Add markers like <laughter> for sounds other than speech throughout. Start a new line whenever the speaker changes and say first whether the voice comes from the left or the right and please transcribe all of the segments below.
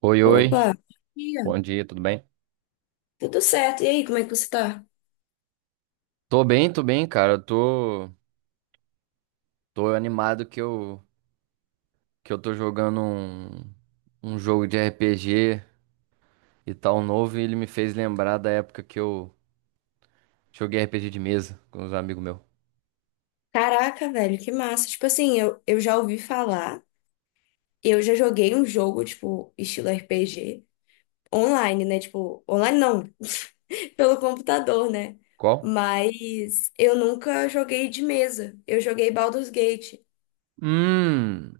right: Oi, oi.
left: Opa, ia.
right: Bom dia, tudo bem?
left: Tudo certo. E aí, como é que você tá?
right: Tô bem, tô bem, cara. Eu tô animado que eu tô jogando um jogo de RPG e tal novo e ele me fez lembrar da época que eu joguei RPG de mesa com os amigos meus.
left: Caraca, velho, que massa. Tipo assim, eu já ouvi falar, eu já joguei um jogo, tipo, estilo RPG, online, né? Tipo, online não, <laughs> pelo computador, né?
right: Qual?
left: Mas eu nunca joguei de mesa. Eu joguei Baldur's Gate.
right: Hum.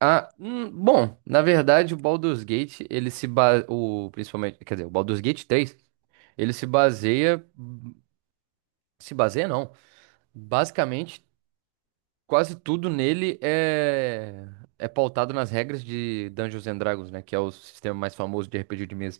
right: Ah, bom, na verdade o Baldur's Gate, ele se ba... o principalmente, quer dizer, o Baldur's Gate 3, ele se baseia se baseia não. Basicamente, quase tudo nele é pautado nas regras de Dungeons and Dragons, né? Que é o sistema mais famoso de RPG de mesa.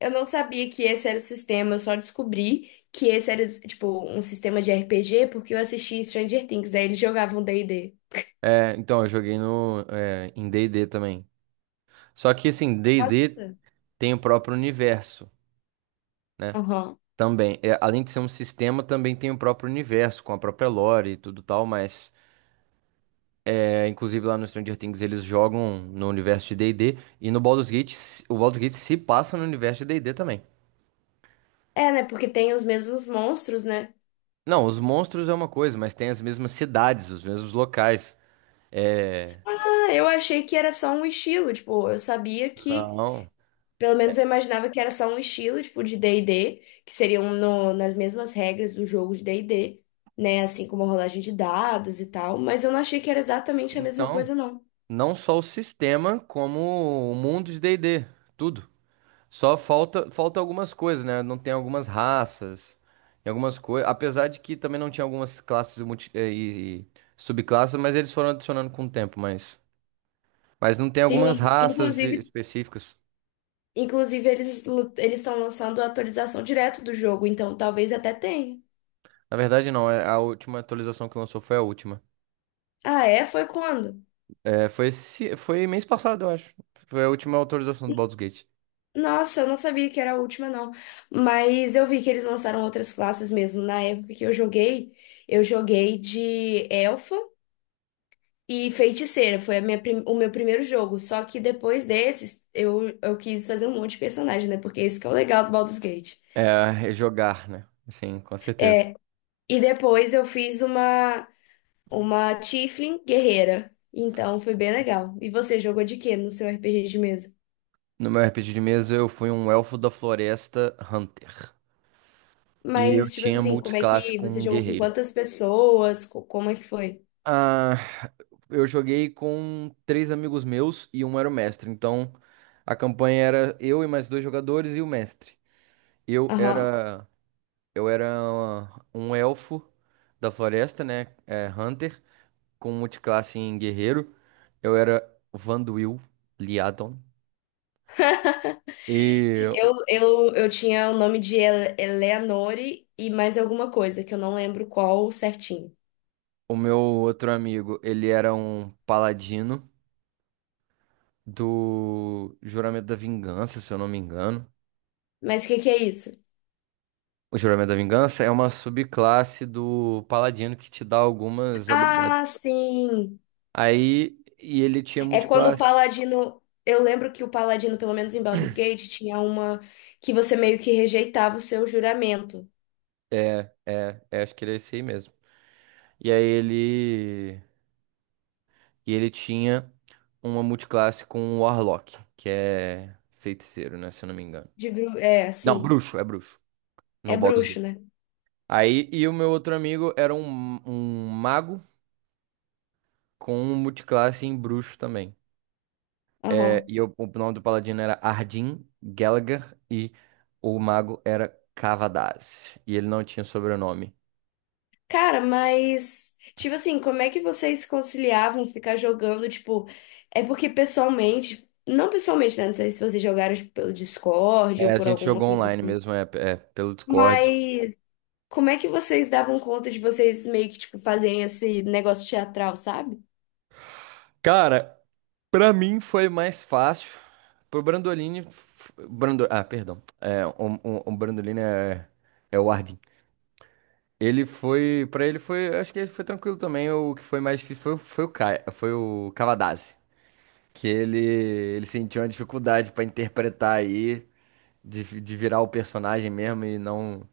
left: Eu não sabia que esse era o sistema, eu só descobri que esse era, tipo, um sistema de RPG porque eu assisti Stranger Things, aí eles jogavam d e d.
right: É, então, eu joguei no, é, em D&D também. Só que, assim, D&D
left: Nossa.
right: tem o próprio universo, né?
left: Aham.
right: Também. É, além de ser um sistema, também tem o próprio universo, com a própria lore e tudo tal, mas... É, inclusive, lá no Stranger Things, eles jogam no universo de D&D, e no Baldur's Gate, o Baldur's Gate se passa no universo de D&D também.
left: É, né? Porque tem os mesmos monstros, né?
right: Não, os monstros é uma coisa, mas tem as mesmas cidades, os mesmos locais. É,
left: Ah, eu achei que era só um estilo, tipo, eu sabia que,
right: não.
left: pelo menos eu imaginava que era só um estilo, tipo, de D&D, que seriam nas mesmas regras do jogo de D&D, né? Assim como a rolagem de dados e tal, mas eu não achei que era exatamente a mesma
right: Então,
left: coisa, não.
right: não só o sistema, como o mundo de D&D, tudo. Só falta algumas coisas, né? Não tem algumas raças e algumas coisas. Apesar de que também não tinha algumas classes e subclasses, mas eles foram adicionando com o tempo. Mas não tem algumas
left: Sim,
right: raças
left: inclusive,
right: específicas.
left: inclusive eles estão lançando a atualização direto do jogo, então talvez até tenha.
right: Na verdade, não. A última atualização que lançou foi a última.
left: Ah, é? Foi quando?
right: É, foi mês passado, eu acho. Foi a última atualização do Baldur's Gate.
left: Nossa, eu não sabia que era a última, não. Mas eu vi que eles lançaram outras classes mesmo. Na época que eu joguei de elfa e feiticeira. Foi a o meu primeiro jogo. Só que depois desses, eu quis fazer um monte de personagem, né? Porque esse que é o legal do Baldur's Gate.
right: É, é jogar, né? Sim, com certeza.
left: E depois uma Tiefling guerreira. Então foi bem legal. E você jogou de quê no seu RPG de mesa?
right: No meu RPG de mesa, eu fui um elfo da floresta Hunter. E eu
left: Mas, tipo
right: tinha
left: assim, como é
right: multiclasse
left: que
right: com
left: você
right: um
left: jogou com
right: guerreiro.
left: quantas pessoas? Como é que foi?
right: Ah, eu joguei com três amigos meus e um era o mestre. Então, a campanha era eu e mais dois jogadores e o mestre. Eu era, eu era um elfo da floresta, né? É, Hunter, com multiclasse em guerreiro. Eu era Vanduil Liadon. E
left: Eu tinha o nome de Eleanore e mais alguma coisa, que eu não lembro qual certinho.
right: o meu outro amigo, ele era um paladino do Juramento da Vingança, se eu não me engano.
left: Mas o que que é isso?
right: O Juramento da Vingança é uma subclasse do Paladino que te dá algumas habilidades.
left: Ah, sim!
right: Aí, e ele tinha
left: É quando o
right: multiclasse.
left: Paladino. Eu lembro que o Paladino, pelo menos em Baldur's Gate, tinha uma que você meio que rejeitava o seu juramento.
right: É, é, é, acho que era esse aí mesmo. E aí ele, e ele tinha uma multiclasse com o Warlock, que é feiticeiro, né, se eu não me engano.
left: De bru... É,
right: Não,
left: assim.
right: bruxo, é bruxo,
left: É
right: no Baldur's
left: bruxo,
right: Gate.
left: né?
right: Aí, e o meu outro amigo era um mago com multiclasse em bruxo também. É,
left: Aham.
right: o nome do paladino era Ardyn Gallagher e o mago era Cavadaz. E ele não tinha sobrenome.
left: Cara, mas, tipo assim, como é que vocês conciliavam ficar jogando, tipo, é porque pessoalmente, não pessoalmente, né? Não sei se vocês jogaram, tipo, pelo Discord ou
right: É, a
left: por
right: gente
left: alguma
right: jogou
left: coisa
right: online
left: assim.
right: mesmo, pelo Discord.
left: Mas como é que vocês davam conta de vocês meio que, tipo, fazerem esse negócio teatral, sabe?
right: Cara, pra mim foi mais fácil. Pro Brandolini. Ah, perdão. É, o Brandolini é o Ardyn. Ele foi. Pra ele foi. Acho que ele foi tranquilo também. O que foi mais difícil foi o Kai, foi o Cavadaz. Que ele sentiu uma dificuldade pra interpretar aí. De virar o personagem mesmo e não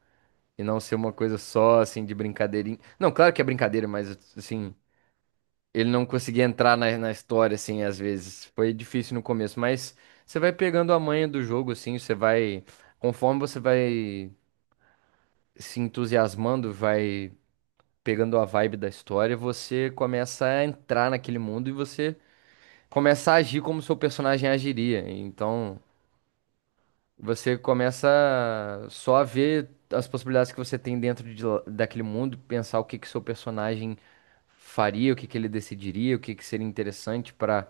right: e não ser uma coisa só assim de brincadeirinha. Não, claro que é brincadeira, mas assim, ele não conseguia entrar na história assim às vezes. Foi difícil no começo, mas você vai pegando a manha do jogo assim, você vai conforme você vai se entusiasmando, vai pegando a vibe da história, você começa a entrar naquele mundo e você começa a agir como seu personagem agiria. Então, você começa só a ver as possibilidades que você tem dentro de daquele mundo, pensar o que que seu personagem faria, o que que ele decidiria, o que que seria interessante pra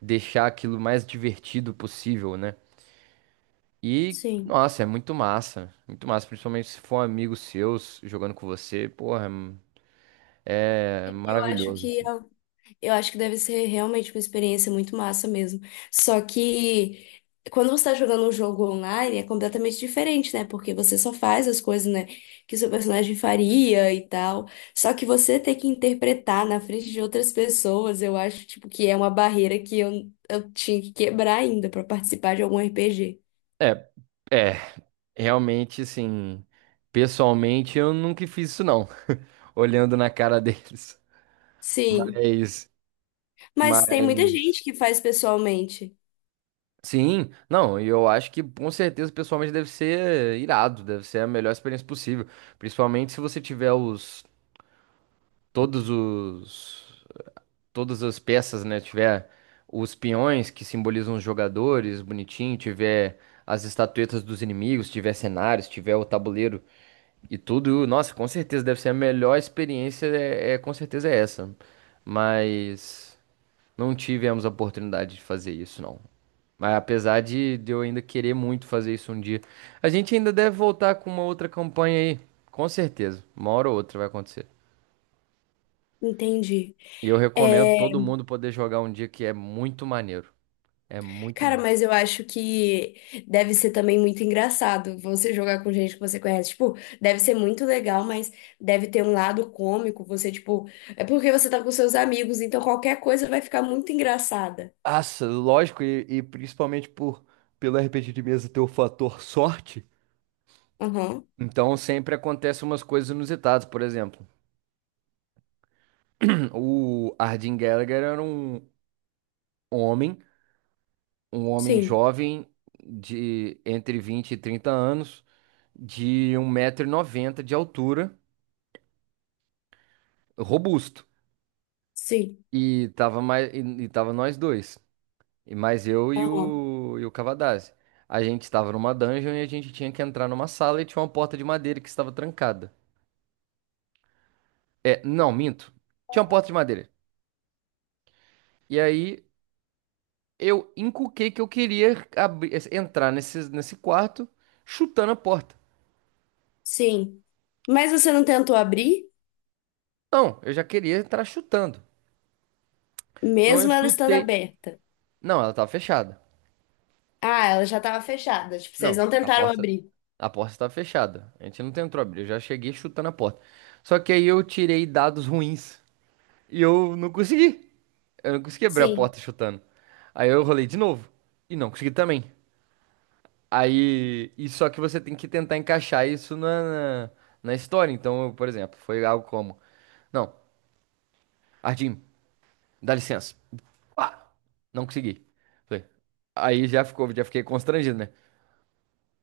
right: deixar aquilo mais divertido possível, né? E,
left: Sim.
right: nossa, é muito massa, principalmente se for um amigo seu jogando com você, porra, é
left: Eu acho
right: maravilhoso,
left: que é
right: assim.
left: Eu acho que deve ser realmente uma experiência muito massa mesmo. Só que quando você está jogando um jogo online é completamente diferente, né? Porque você só faz as coisas, né, que seu personagem faria e tal. Só que você ter que interpretar na frente de outras pessoas, eu acho, tipo, que é uma barreira que eu tinha que quebrar ainda para participar de algum RPG.
right: É, é, realmente, assim, pessoalmente eu nunca fiz isso não, <laughs> olhando na cara deles.
left: Sim.
right: Mas,
left: Mas tem muita
right: mas,
left: gente que faz pessoalmente.
right: sim, não, e eu acho que com certeza pessoalmente deve ser irado, deve ser a melhor experiência possível, principalmente se você tiver todos os, todas as peças, né, tiver os peões que simbolizam os jogadores, bonitinho, tiver as estatuetas dos inimigos, tiver cenários, tiver o tabuleiro e tudo, nossa, com certeza deve ser a melhor experiência, com certeza é essa, mas não tivemos a oportunidade de fazer isso, não. Mas apesar de eu ainda querer muito fazer isso um dia, a gente ainda deve voltar com uma outra campanha aí, com certeza. Uma hora ou outra vai acontecer.
left: Entendi.
right: E eu recomendo
left: É,
right: todo mundo poder jogar um dia que é muito maneiro. É muito
left: cara,
right: massa.
left: mas eu acho que deve ser também muito engraçado você jogar com gente que você conhece. Tipo, deve ser muito legal, mas deve ter um lado cômico. Você, tipo, é porque você tá com seus amigos, então qualquer coisa vai ficar muito engraçada.
right: Nossa, lógico, e principalmente por pelo RPG de mesa ter o fator sorte.
left: Aham,
right: Então sempre acontecem umas coisas inusitadas, por exemplo, <clears throat> o Ardyn Gallagher era homem um homem
left: sim,
right: jovem de entre 20 e 30 anos, de um 190 noventa de altura, robusto.
left: sim,
right: E tava mais, tava nós dois. E mais eu e
left: aham,
right: e o Cavadazzi. A gente estava numa dungeon e a gente tinha que entrar numa sala e tinha uma porta de madeira que estava trancada. É, não, minto. Tinha uma porta de madeira. E aí eu encuquei que eu queria abrir, entrar nesse quarto chutando a porta.
left: sim. Mas você não tentou abrir,
right: Não, eu já queria entrar chutando. Então eu
left: mesmo ela estando
right: chutei.
left: aberta.
right: Não, ela tava fechada.
left: Ah, ela já tava fechada. Tipo, vocês
right: Não,
left: não
right: a
left: tentaram
right: porta,
left: abrir.
right: a porta estava fechada. A gente não tentou abrir, eu já cheguei chutando a porta. Só que aí eu tirei dados ruins e eu não consegui. Eu não consegui abrir a
left: Sim,
right: porta chutando. Aí eu rolei de novo e não consegui também. Aí, e só que você tem que tentar encaixar isso na história. Então, eu, por exemplo, foi algo como: Não, Ardim, dá licença. Pá! Não consegui. Falei, Aí já fiquei constrangido, né?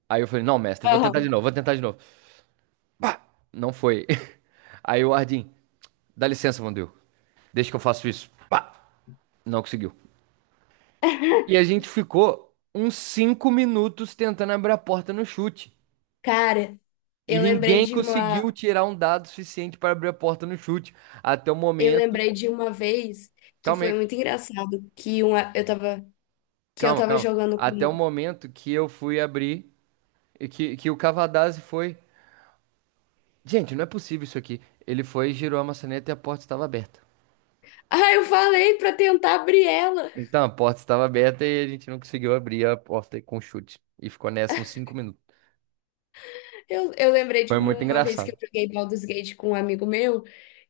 right: Aí eu falei: Não, mestre, vou tentar de
left: aham.
right: novo, vou tentar de novo. Pá! Não foi. <laughs> Aí o Ardim, dá licença, Vandeu. Deixa que eu faço isso. Pá! Não conseguiu. E a gente ficou uns 5 minutos tentando abrir a porta no chute.
left: Cara,
right: E
left: eu lembrei
right: ninguém
left: de
right: conseguiu
left: uma.
right: tirar um dado suficiente para abrir a porta no chute. Até o
left: Eu
right: momento.
left: lembrei de uma vez que
right: Calma
left: foi
right: aí,
left: muito engraçado eu tava que eu
right: calma,
left: tava
right: calma.
left: jogando
right: Até
left: com.
right: o momento que eu fui abrir, e que o Cavadazzi foi. Gente, não é possível isso aqui. Ele foi, girou a maçaneta e a porta estava aberta.
left: Ah, eu falei pra tentar abrir ela.
right: Então, a porta estava aberta e a gente não conseguiu abrir a porta com chute. E ficou nessa uns 5 minutos.
left: Eu lembrei de
right: Foi muito
left: uma vez que eu
right: engraçado.
left: joguei Baldur's Gate com um amigo meu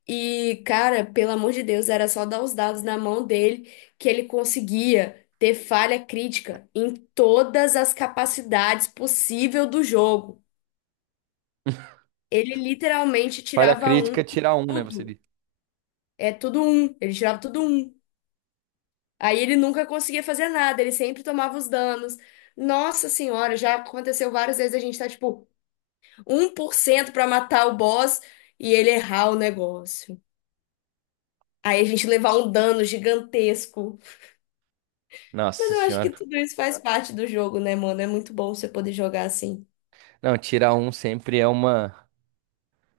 left: e, cara, pelo amor de Deus, era só dar os dados na mão dele que ele conseguia ter falha crítica em todas as capacidades possível do jogo. Ele literalmente
right: Falha
left: tirava um
right: crítica,
left: em
right: tirar um, né? Você
left: tudo.
right: disse.
left: É tudo um. Ele tirava tudo um. Aí ele nunca conseguia fazer nada, ele sempre tomava os danos. Nossa senhora, já aconteceu várias vezes a gente tá tipo 1% pra matar o boss e ele errar o negócio. Aí a gente levar um dano gigantesco. Mas
right: Nossa
left: eu acho que
right: senhora.
left: tudo isso faz parte do jogo, né, mano? É muito bom você poder jogar assim.
right: Não, tirar um sempre é uma.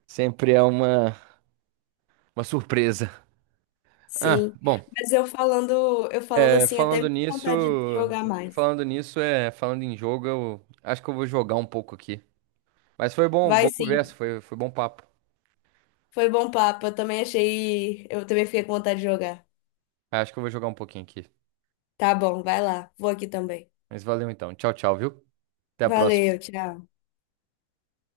right: Sempre é uma. Uma surpresa. Ah,
left: Sim.
right: bom.
left: Mas eu falando assim, até me
right: Falando
left: dá
right: nisso,
left: vontade de jogar mais.
right: Falando nisso. Falando em jogo, eu acho que eu vou jogar um pouco aqui. Mas foi bom,
left: Vai
right: boa
left: sim.
right: conversa, foi bom papo.
left: Foi bom papo. Eu também achei, eu também fiquei com vontade de jogar.
right: Acho que eu vou jogar um pouquinho aqui.
left: Tá bom, vai lá. Vou aqui também.
right: Mas valeu então. Tchau, tchau, viu? Até a
left: Valeu,
right: próxima.
left: tchau.